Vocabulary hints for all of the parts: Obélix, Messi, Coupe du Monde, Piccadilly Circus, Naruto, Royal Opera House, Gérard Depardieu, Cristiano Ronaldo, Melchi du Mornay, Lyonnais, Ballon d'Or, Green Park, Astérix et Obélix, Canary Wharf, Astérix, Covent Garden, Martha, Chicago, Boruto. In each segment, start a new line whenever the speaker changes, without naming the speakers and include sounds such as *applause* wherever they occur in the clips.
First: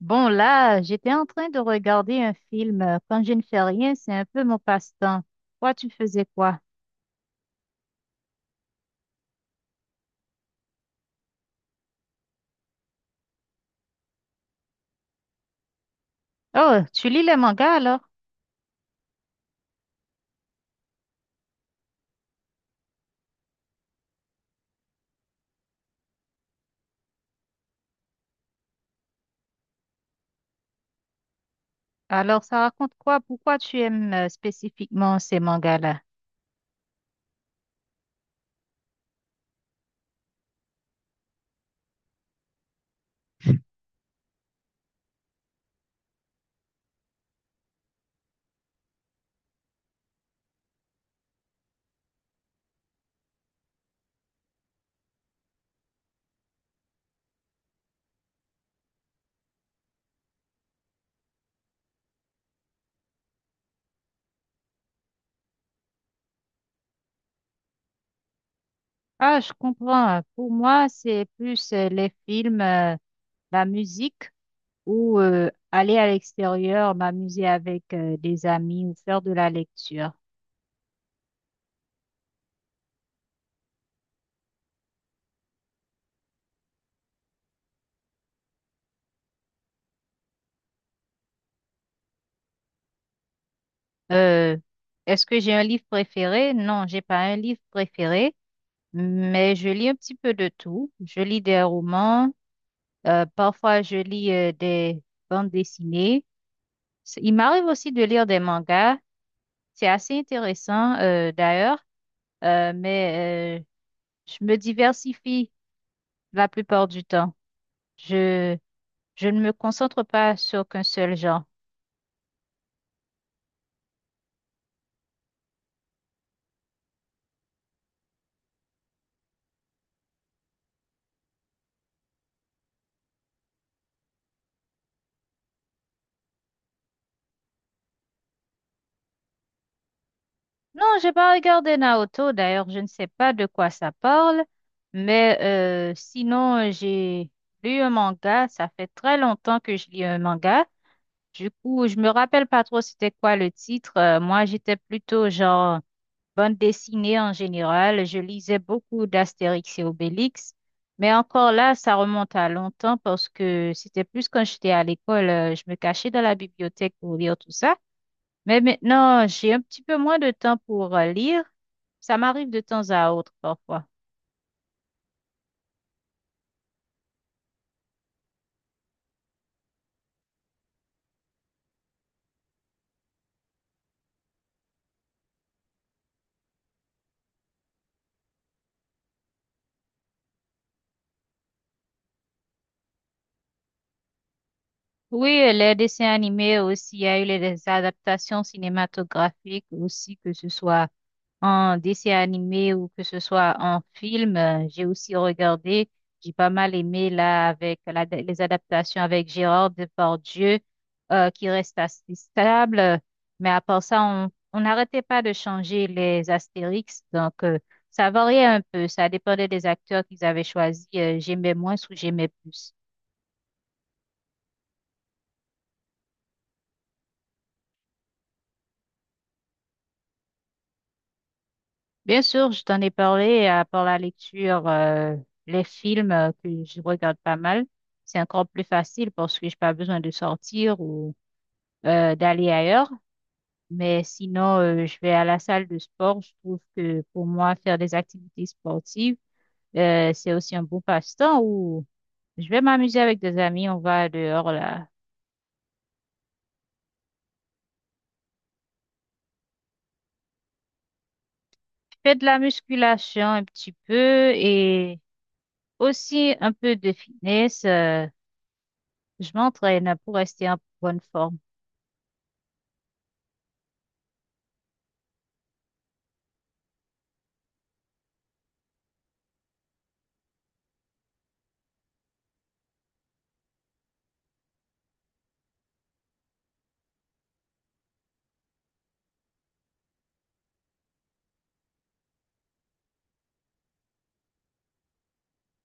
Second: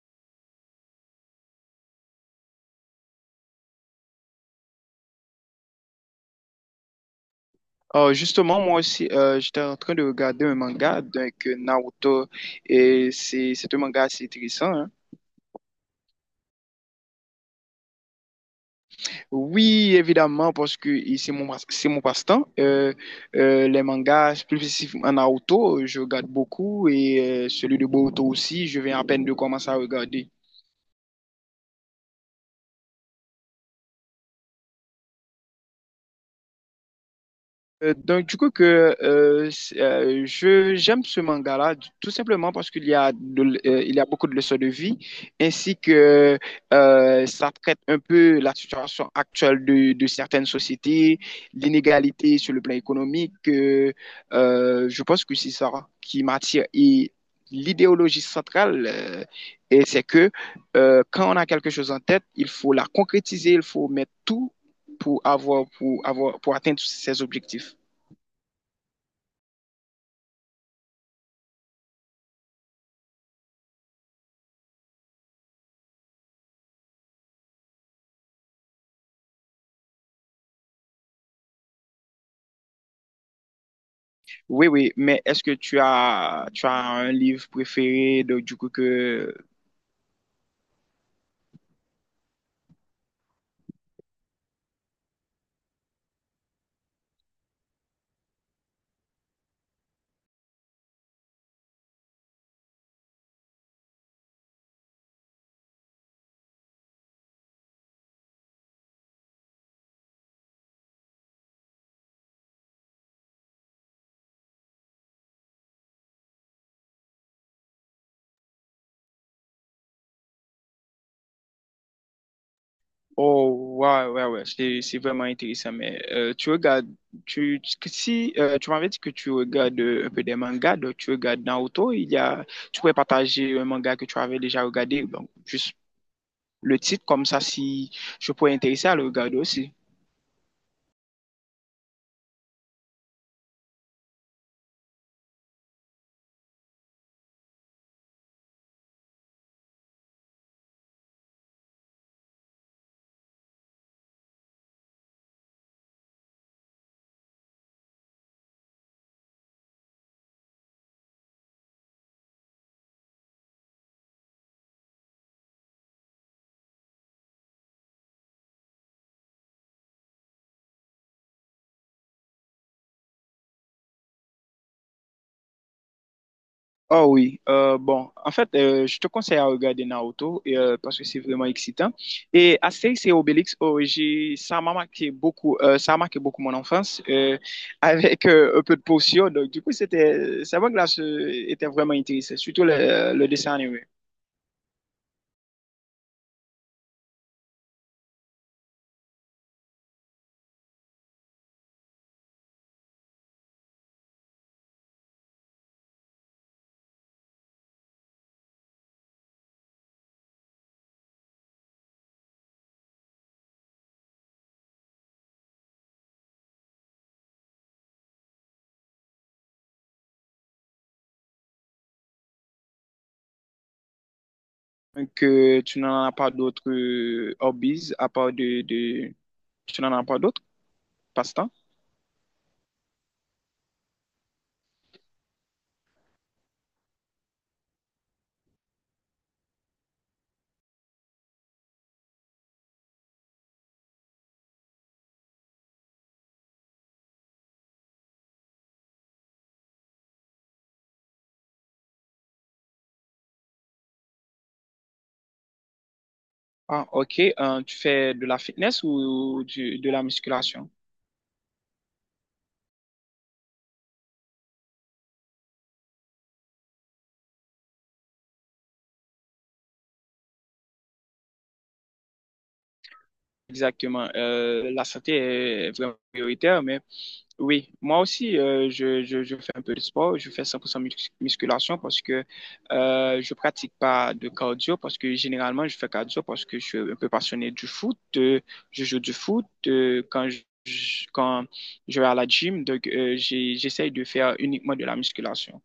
Bon, là, j'étais en train de regarder un film. Quand je ne fais rien, c'est un peu mon passe-temps. Toi, tu faisais quoi?
Justement, moi aussi, j'étais en train de regarder un manga, donc Naruto, et c'est un manga assez intéressant, hein.
Oh, tu lis les mangas alors?
Oui, évidemment, parce que c'est c'est mon passe-temps. Les mangas, plus spécifiquement Naruto, je regarde beaucoup, et celui de Boruto aussi, je viens à peine de commencer à regarder.
Alors, ça raconte quoi? Pourquoi tu aimes spécifiquement ces mangas-là?
Donc, du coup, que, c'est- je, J'aime ce manga-là, tout simplement parce qu'il y a de l- il y a beaucoup de leçons de vie, ainsi que ça traite un peu la situation actuelle de certaines sociétés, l'inégalité sur le plan économique. Je pense que c'est ça qui m'attire. L'idéologie centrale, c'est que quand on a quelque chose en tête, il faut la concrétiser, il faut mettre tout pour pour atteindre ses objectifs.
Ah, je comprends. Pour moi, c'est plus les films, la musique ou aller à l'extérieur, m'amuser avec des amis ou faire de la lecture.
Oui, oui, mais est-ce que tu as un livre préféré du coup que...
Euh, Est-ce que j'ai un livre préféré? Non, j'ai pas un livre préféré. Mais je lis un petit peu de tout. Je lis des romans, parfois je lis des bandes dessinées. Il m'arrive aussi de lire des mangas. C'est assez intéressant d'ailleurs, euh, mais euh, je me diversifie la plupart du temps. Je, je ne me concentre pas sur qu'un seul genre.
Oh, ouais, c'est vraiment intéressant, mais tu regardes, tu- que si tu m'avais dit que tu regardes un peu des mangas, donc tu regardes Naruto, tu pourrais partager un manga que tu avais déjà regardé, donc juste le titre, comme ça, si je pourrais intéresser à le regarder aussi.
Non, j'ai pas regardé Naruto d'ailleurs, je ne sais pas de quoi ça parle, mais sinon j'ai lu un manga. Ça fait très longtemps que je lis un manga. Du coup, je me rappelle pas trop c'était quoi le titre. Moi, j'étais plutôt genre bande dessinée en général. Je lisais beaucoup d'Astérix et Obélix. Mais encore là, ça remonte à longtemps parce que c'était plus quand j'étais à l'école. Je me cachais dans la bibliothèque pour lire tout ça. Mais maintenant, j'ai un petit peu moins de temps pour lire. Ça m'arrive de temps à autre parfois.
Oh oui, bon, en fait, je te conseille à regarder Naruto parce que c'est vraiment excitant. Et Astérix et Obélix, ça m'a marqué beaucoup, ça a marqué beaucoup mon enfance *laughs* avec un peu de potion. Donc, du coup, ça m'a glace était vraiment intéressant, surtout le dessin animé.
Oui, les dessins animés aussi, il y a eu les adaptations cinématographiques aussi, que ce soit en dessin animé ou que ce soit en film. J'ai aussi regardé, j'ai pas mal aimé là avec les adaptations avec Gérard Depardieu qui reste assez stable. Mais à part ça, on n'arrêtait pas de changer les Astérix. Donc, ça variait un peu. Ça dépendait des acteurs qu'ils avaient choisis. J'aimais moins ou j'aimais plus.
Donc, tu n'en as pas d'autres hobbies à part de, tu n'en as pas d'autres passe-temps?
Bien sûr, je t'en ai parlé à part la lecture, les films que je regarde pas mal. C'est encore plus facile parce que j'ai pas besoin de sortir ou d'aller ailleurs. Mais sinon, je vais à la salle de sport. Je trouve que pour moi, faire des activités sportives, c'est aussi un bon passe-temps où je vais m'amuser avec des amis. On va dehors là.
Ah, ok. Tu fais de la fitness ou de la musculation?
Je fais de la musculation un petit peu et aussi un peu de fitness. Je m'entraîne pour rester en bonne forme.
Exactement. La santé est vraiment prioritaire, mais oui, moi aussi, je fais un peu de sport. Je fais 100% musculation parce que je pratique pas de cardio, parce que généralement, je fais cardio parce que je suis un peu passionné du foot. Je joue du foot quand je vais à la gym, donc j'essaye de faire uniquement de la musculation.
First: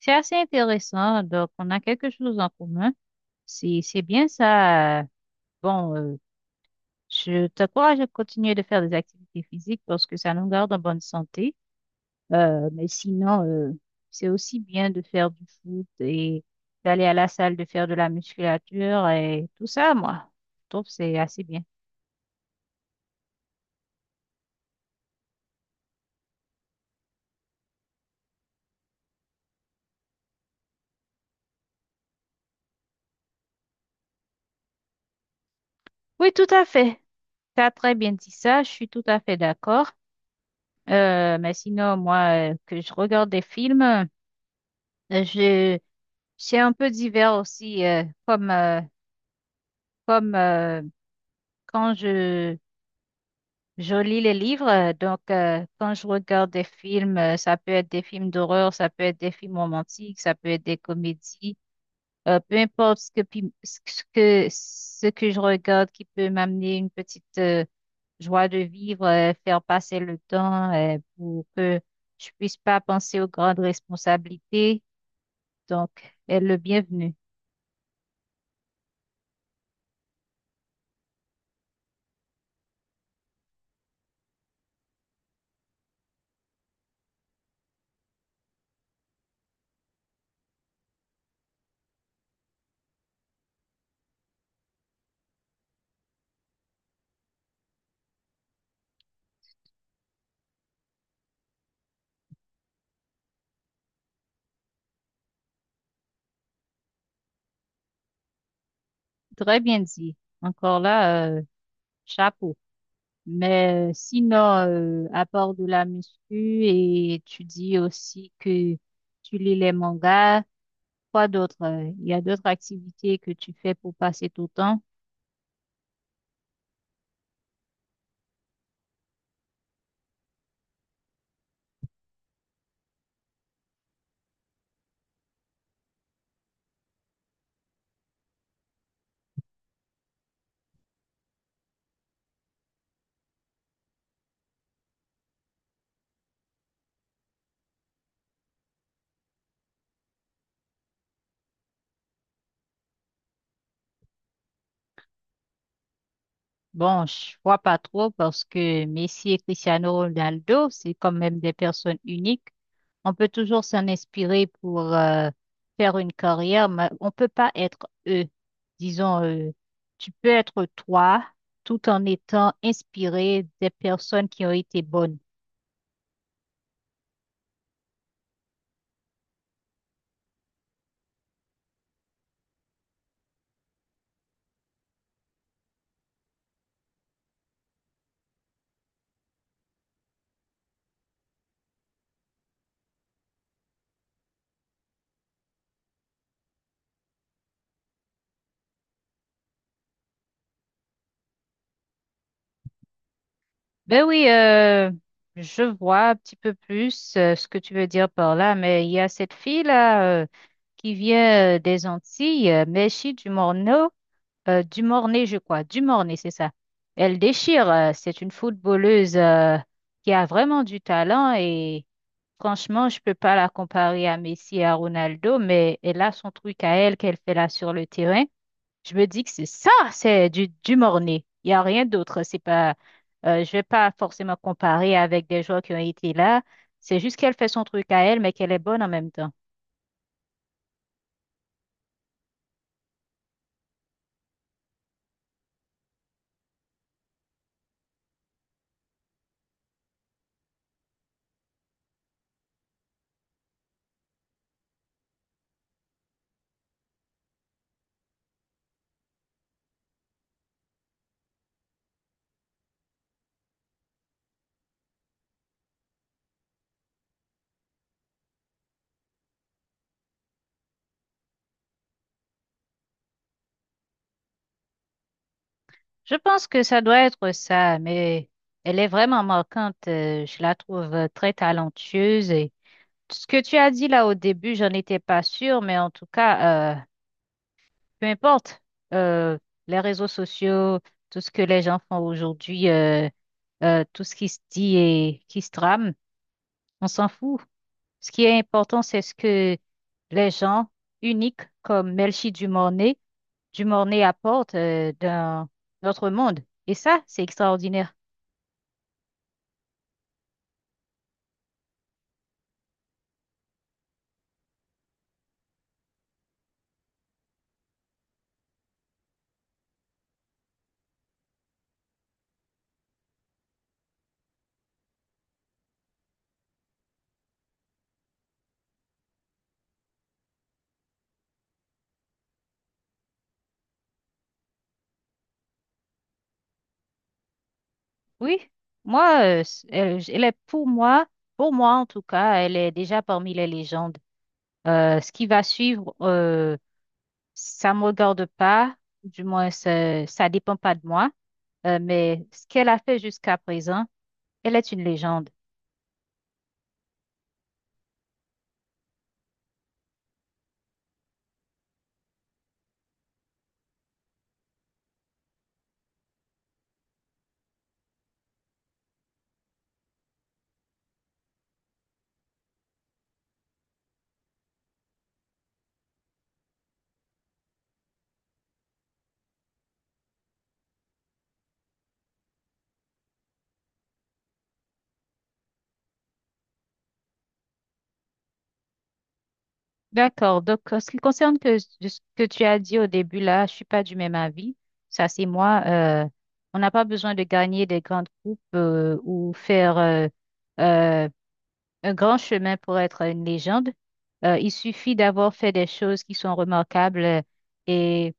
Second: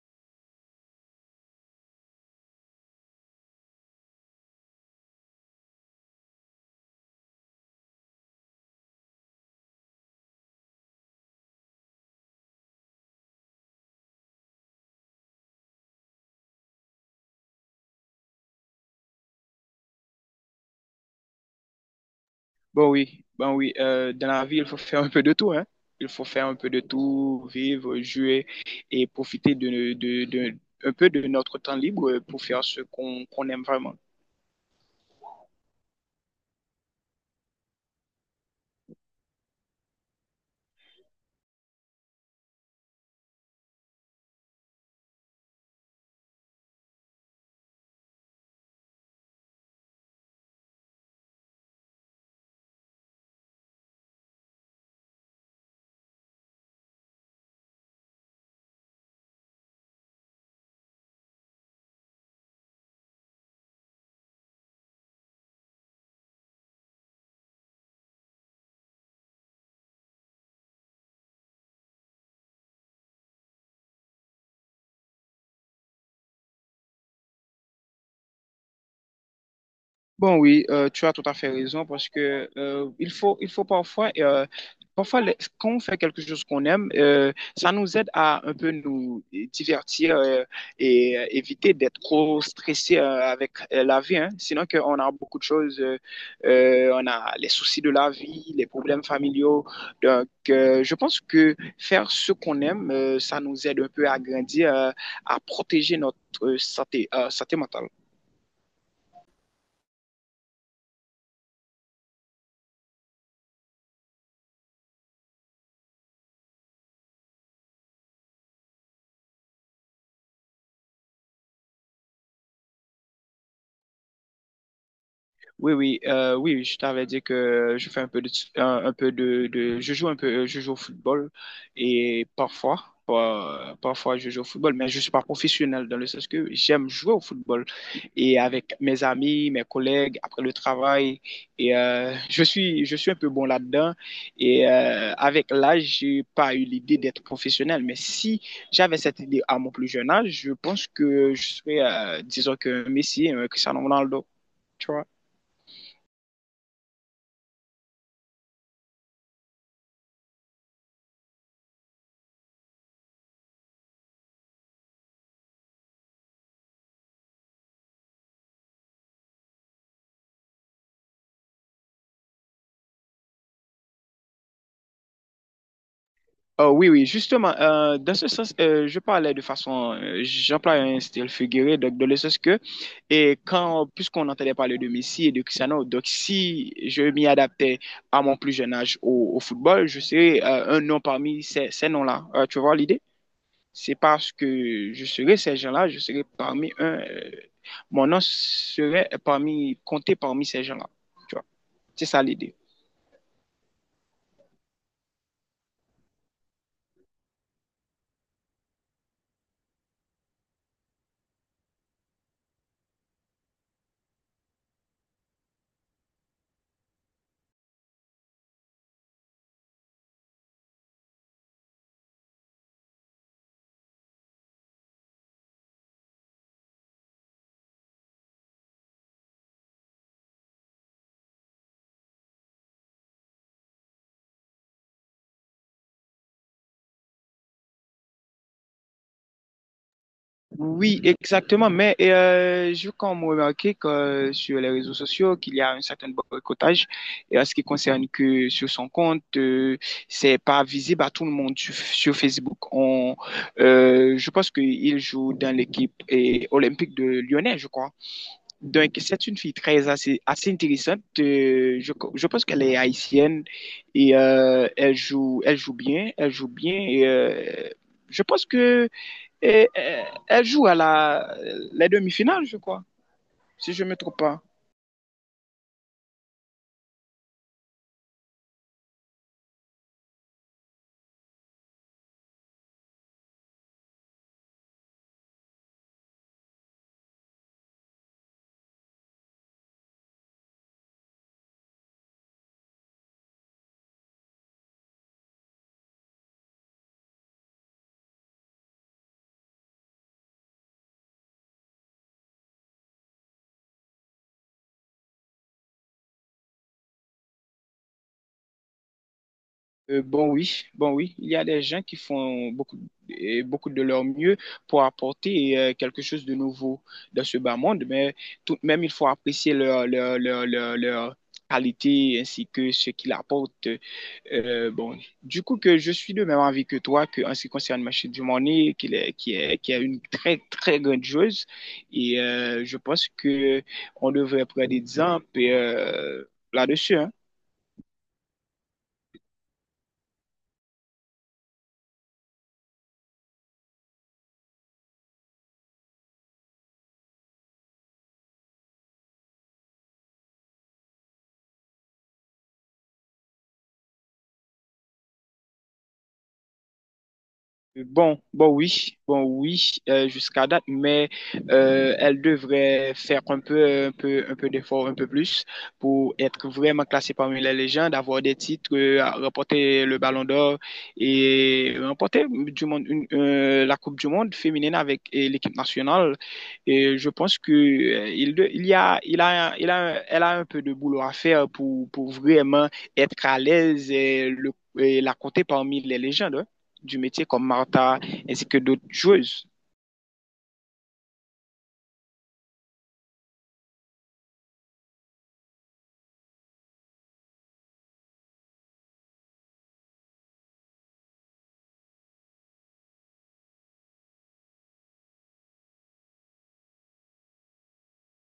C'est assez intéressant. Donc, on a quelque chose en commun. C'est bien ça. Bon, je t'encourage à continuer de faire des activités physiques parce que ça nous garde en bonne santé. Mais sinon, c'est aussi bien de faire du foot et d'aller à la salle, de faire de la musculature et tout ça, moi. Je trouve que c'est assez bien.
Bon oui, dans la vie, il faut faire un peu de tout, hein. Il faut faire un peu de tout, vivre, jouer et profiter un peu de notre temps libre pour faire ce qu'on aime vraiment.
Oui, tout à fait. Tu as très bien dit ça. Je suis tout à fait d'accord. Mais sinon, moi, que je regarde des films, je C'est un peu divers aussi, comme, comme quand je lis les livres. Donc, quand je regarde des films, ça peut être des films d'horreur, ça peut être des films romantiques, ça peut être des comédies. Peu importe ce que, ce ce que je regarde qui peut m'amener une petite joie de vivre, faire passer le temps pour que je puisse pas penser aux grandes responsabilités. Donc, elle est le bienvenu.
Bon, oui, tu as tout à fait raison parce que il faut parfois, quand on fait quelque chose qu'on aime, ça nous aide à un peu nous divertir et éviter d'être trop stressé avec la vie, hein. Sinon, que on a beaucoup de choses, on a les soucis de la vie, les problèmes familiaux. Donc, je pense que faire ce qu'on aime, ça nous aide un peu à grandir, à protéger notre santé mentale.
Très bien dit. Encore là. Chapeau. Mais sinon, à part de la muscu et tu dis aussi que tu lis les mangas, quoi d'autre? Il y a d'autres activités que tu fais pour passer ton temps?
Oui, oui, oui, je t'avais dit que je fais un peu de, je joue un peu, je joue au football et parfois je joue au football, mais je suis pas professionnel dans le sens que j'aime jouer au football et avec mes amis, mes collègues après le travail et je suis un peu bon là-dedans et avec l'âge, j'ai pas eu l'idée d'être professionnel, mais si j'avais cette idée à mon plus jeune âge, je pense que je serais, disons que Messi, un Cristiano Ronaldo.
Bon, je vois pas trop parce que Messi et Cristiano Ronaldo, c'est quand même des personnes uniques. On peut toujours s'en inspirer pour faire une carrière, mais on peut pas être eux. Disons, tu peux être toi tout en étant inspiré des personnes qui ont été bonnes.
Oh, oui, oui, justement, dans ce sens, je parlais de façon, j'emploie un style figuré, donc dans le sens que, puisqu'on entendait parler de Messi et de Cristiano, donc si je m'y adaptais à mon plus jeune âge au football, je serais un nom parmi ces noms-là. Tu vois l'idée? C'est parce que je serais ces gens-là, je serais parmi, mon nom serait parmi, compté parmi ces gens-là. Tu vois, c'est ça l'idée.
Ben oui, je vois un petit peu plus ce que tu veux dire par là, mais il y a cette fille-là qui vient des Antilles, Mechi du Morneau. Du Mornay, je crois. Du Mornay, c'est ça. Elle déchire. C'est une footballeuse qui a vraiment du talent et franchement, je peux pas la comparer à Messi et à Ronaldo, mais elle a son truc à elle qu'elle fait là sur le terrain. Je me dis que c'est ça, c'est du Mornay. Il n'y a rien d'autre. C'est pas, je vais pas forcément comparer avec des joueurs qui ont été là. C'est juste qu'elle fait son truc à elle, mais qu'elle est bonne en même temps.
Oui, exactement. Mais je compte remarquer que sur les réseaux sociaux, qu'il y a un certain boycottage. Et à ce qui concerne que sur son compte, c'est pas visible à tout le monde sur Facebook. Je pense qu'il joue dans l'équipe et olympique de Lyonnais, je crois. Donc, c'est une fille très assez, assez intéressante. Je pense qu'elle est haïtienne et elle joue bien, elle joue bien. Et, je pense que et elle joue à la, les demi-finales, je crois, si je ne me trompe pas.
Je pense que ça doit être ça, mais elle est vraiment marquante. Je la trouve très talentueuse. Et ce que tu as dit là au début, j'en étais pas sûre, mais en tout cas, peu importe, euh, les réseaux sociaux, tout ce que les gens font aujourd'hui, tout ce qui se dit et qui se trame, on s'en fout. Ce qui est important, c'est ce que les gens uniques comme Melchi Dumornay, Dumornay apportent dans notre monde. Et ça, c'est extraordinaire.
Bon oui, il y a des gens qui font beaucoup, et beaucoup de leur mieux pour apporter quelque chose de nouveau dans ce bas monde, mais tout de même, il faut apprécier leur qualité ainsi que ce qu'ils apportent. Bon, du coup que je suis de même avis que toi que en ce qui concerne Machine du Money, qu'il est, qui est, qui est une très très grandiose. Et je pense que on devrait prendre des exemples là-dessus, hein.
Oui, moi, elle est pour moi en tout cas, elle est déjà parmi les légendes. Ce qui va suivre, ça me regarde pas, du moins ça dépend pas de moi. Mais ce qu'elle a fait jusqu'à présent, elle est une légende.
Bon, bon oui, jusqu'à date, mais elle devrait faire un peu d'effort, un peu plus pour être vraiment classée parmi les légendes, avoir des titres, à remporter le Ballon d'Or et remporter la Coupe du Monde féminine avec l'équipe nationale. Et je pense que il, de- il y a, il a, il a, elle a un peu de boulot à faire pour vraiment être à l'aise et la compter parmi les légendes, hein, du métier comme Martha ainsi que d'autres joueuses.
D'accord. Donc, en ce qui concerne que, de ce que tu as dit au début là, je suis pas du même avis. Ça, c'est moi. On n'a pas besoin de gagner des grandes coupes ou faire euh, un grand chemin pour être une légende. Il suffit d'avoir fait des choses qui sont remarquables et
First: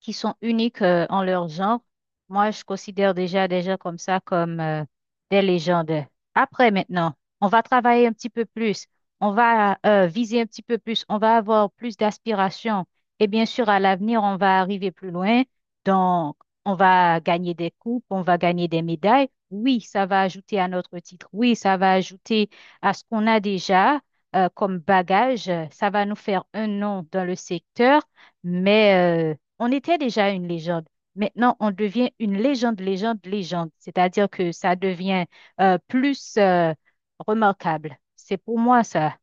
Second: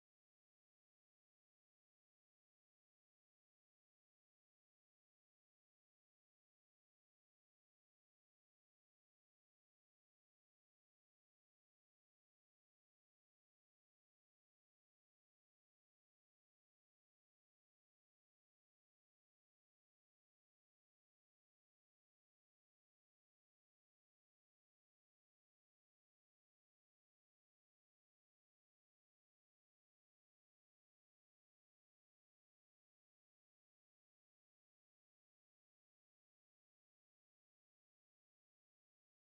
qui sont uniques en leur genre. Moi, je considère déjà des gens comme ça comme des légendes. Après, maintenant, on va travailler un petit peu plus, on va viser un petit peu plus, on va avoir plus d'aspirations. Et bien sûr, à l'avenir, on va arriver plus loin. Donc, on va gagner des coupes, on va gagner des médailles. Oui, ça va ajouter à notre titre. Oui, ça va ajouter à ce qu'on a déjà comme bagage. Ça va nous faire un nom dans le secteur. Mais on était déjà une légende. Maintenant, on devient une légende, légende, légende. C'est-à-dire que ça devient plus remarquable. C'est pour moi ça.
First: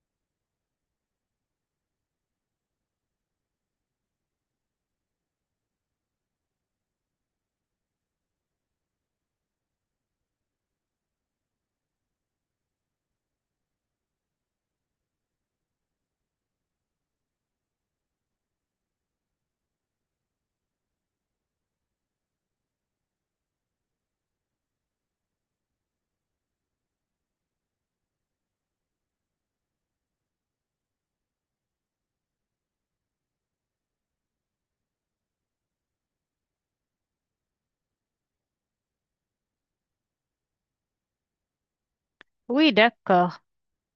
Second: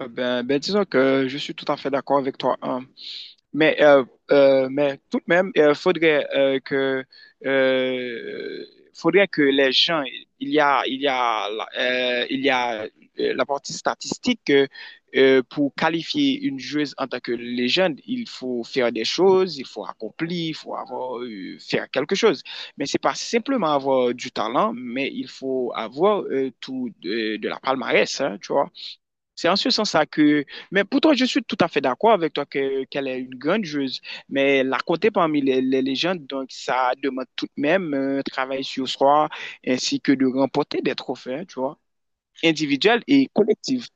Disons que je suis tout à fait d'accord avec toi, hein. Mais, euh, mais tout de même, il faudrait, euh, faudrait que les gens, il y a, il y a, il y a la partie statistique que pour qualifier une joueuse en tant que légende, il faut faire des choses, il faut accomplir, faire quelque chose. Mais c'est pas simplement avoir du talent, mais il faut avoir de la palmarès, hein, tu vois. C'est en ce sens-là que, mais pourtant, je suis tout à fait d'accord avec toi que, qu'elle est une grande joueuse, mais la compter parmi les légendes, donc ça demande tout de même un travail sur soi, ainsi que de remporter des trophées, hein, tu vois,
Oui,
individuels et
d'accord.
collectifs.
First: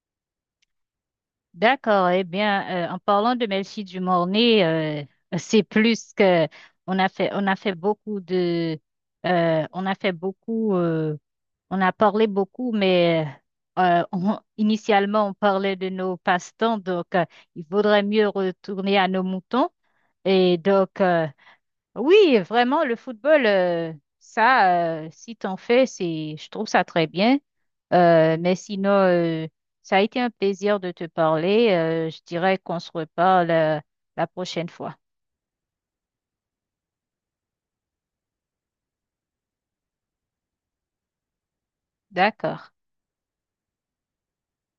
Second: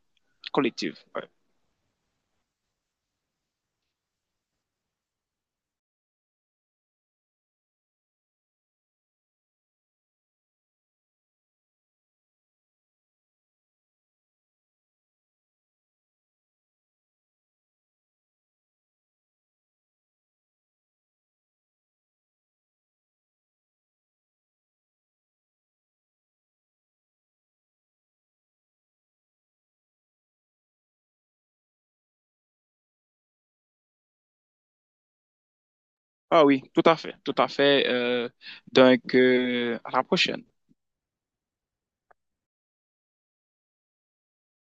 Collectif, ouais.
D'accord. Eh bien, en parlant de Melchie du Mornay, c'est plus que on a fait beaucoup on a fait beaucoup, on a parlé beaucoup, mais initialement on parlait de nos passe-temps. Donc, il vaudrait mieux retourner à nos moutons. Et donc, oui, vraiment, le football, si t'en fais, je trouve ça très bien. Mais sinon, ça a été un plaisir de te parler. Je dirais qu'on se reparle, la prochaine fois.
Ah oui, tout à fait, tout à fait. Donc, à la prochaine.
D'accord.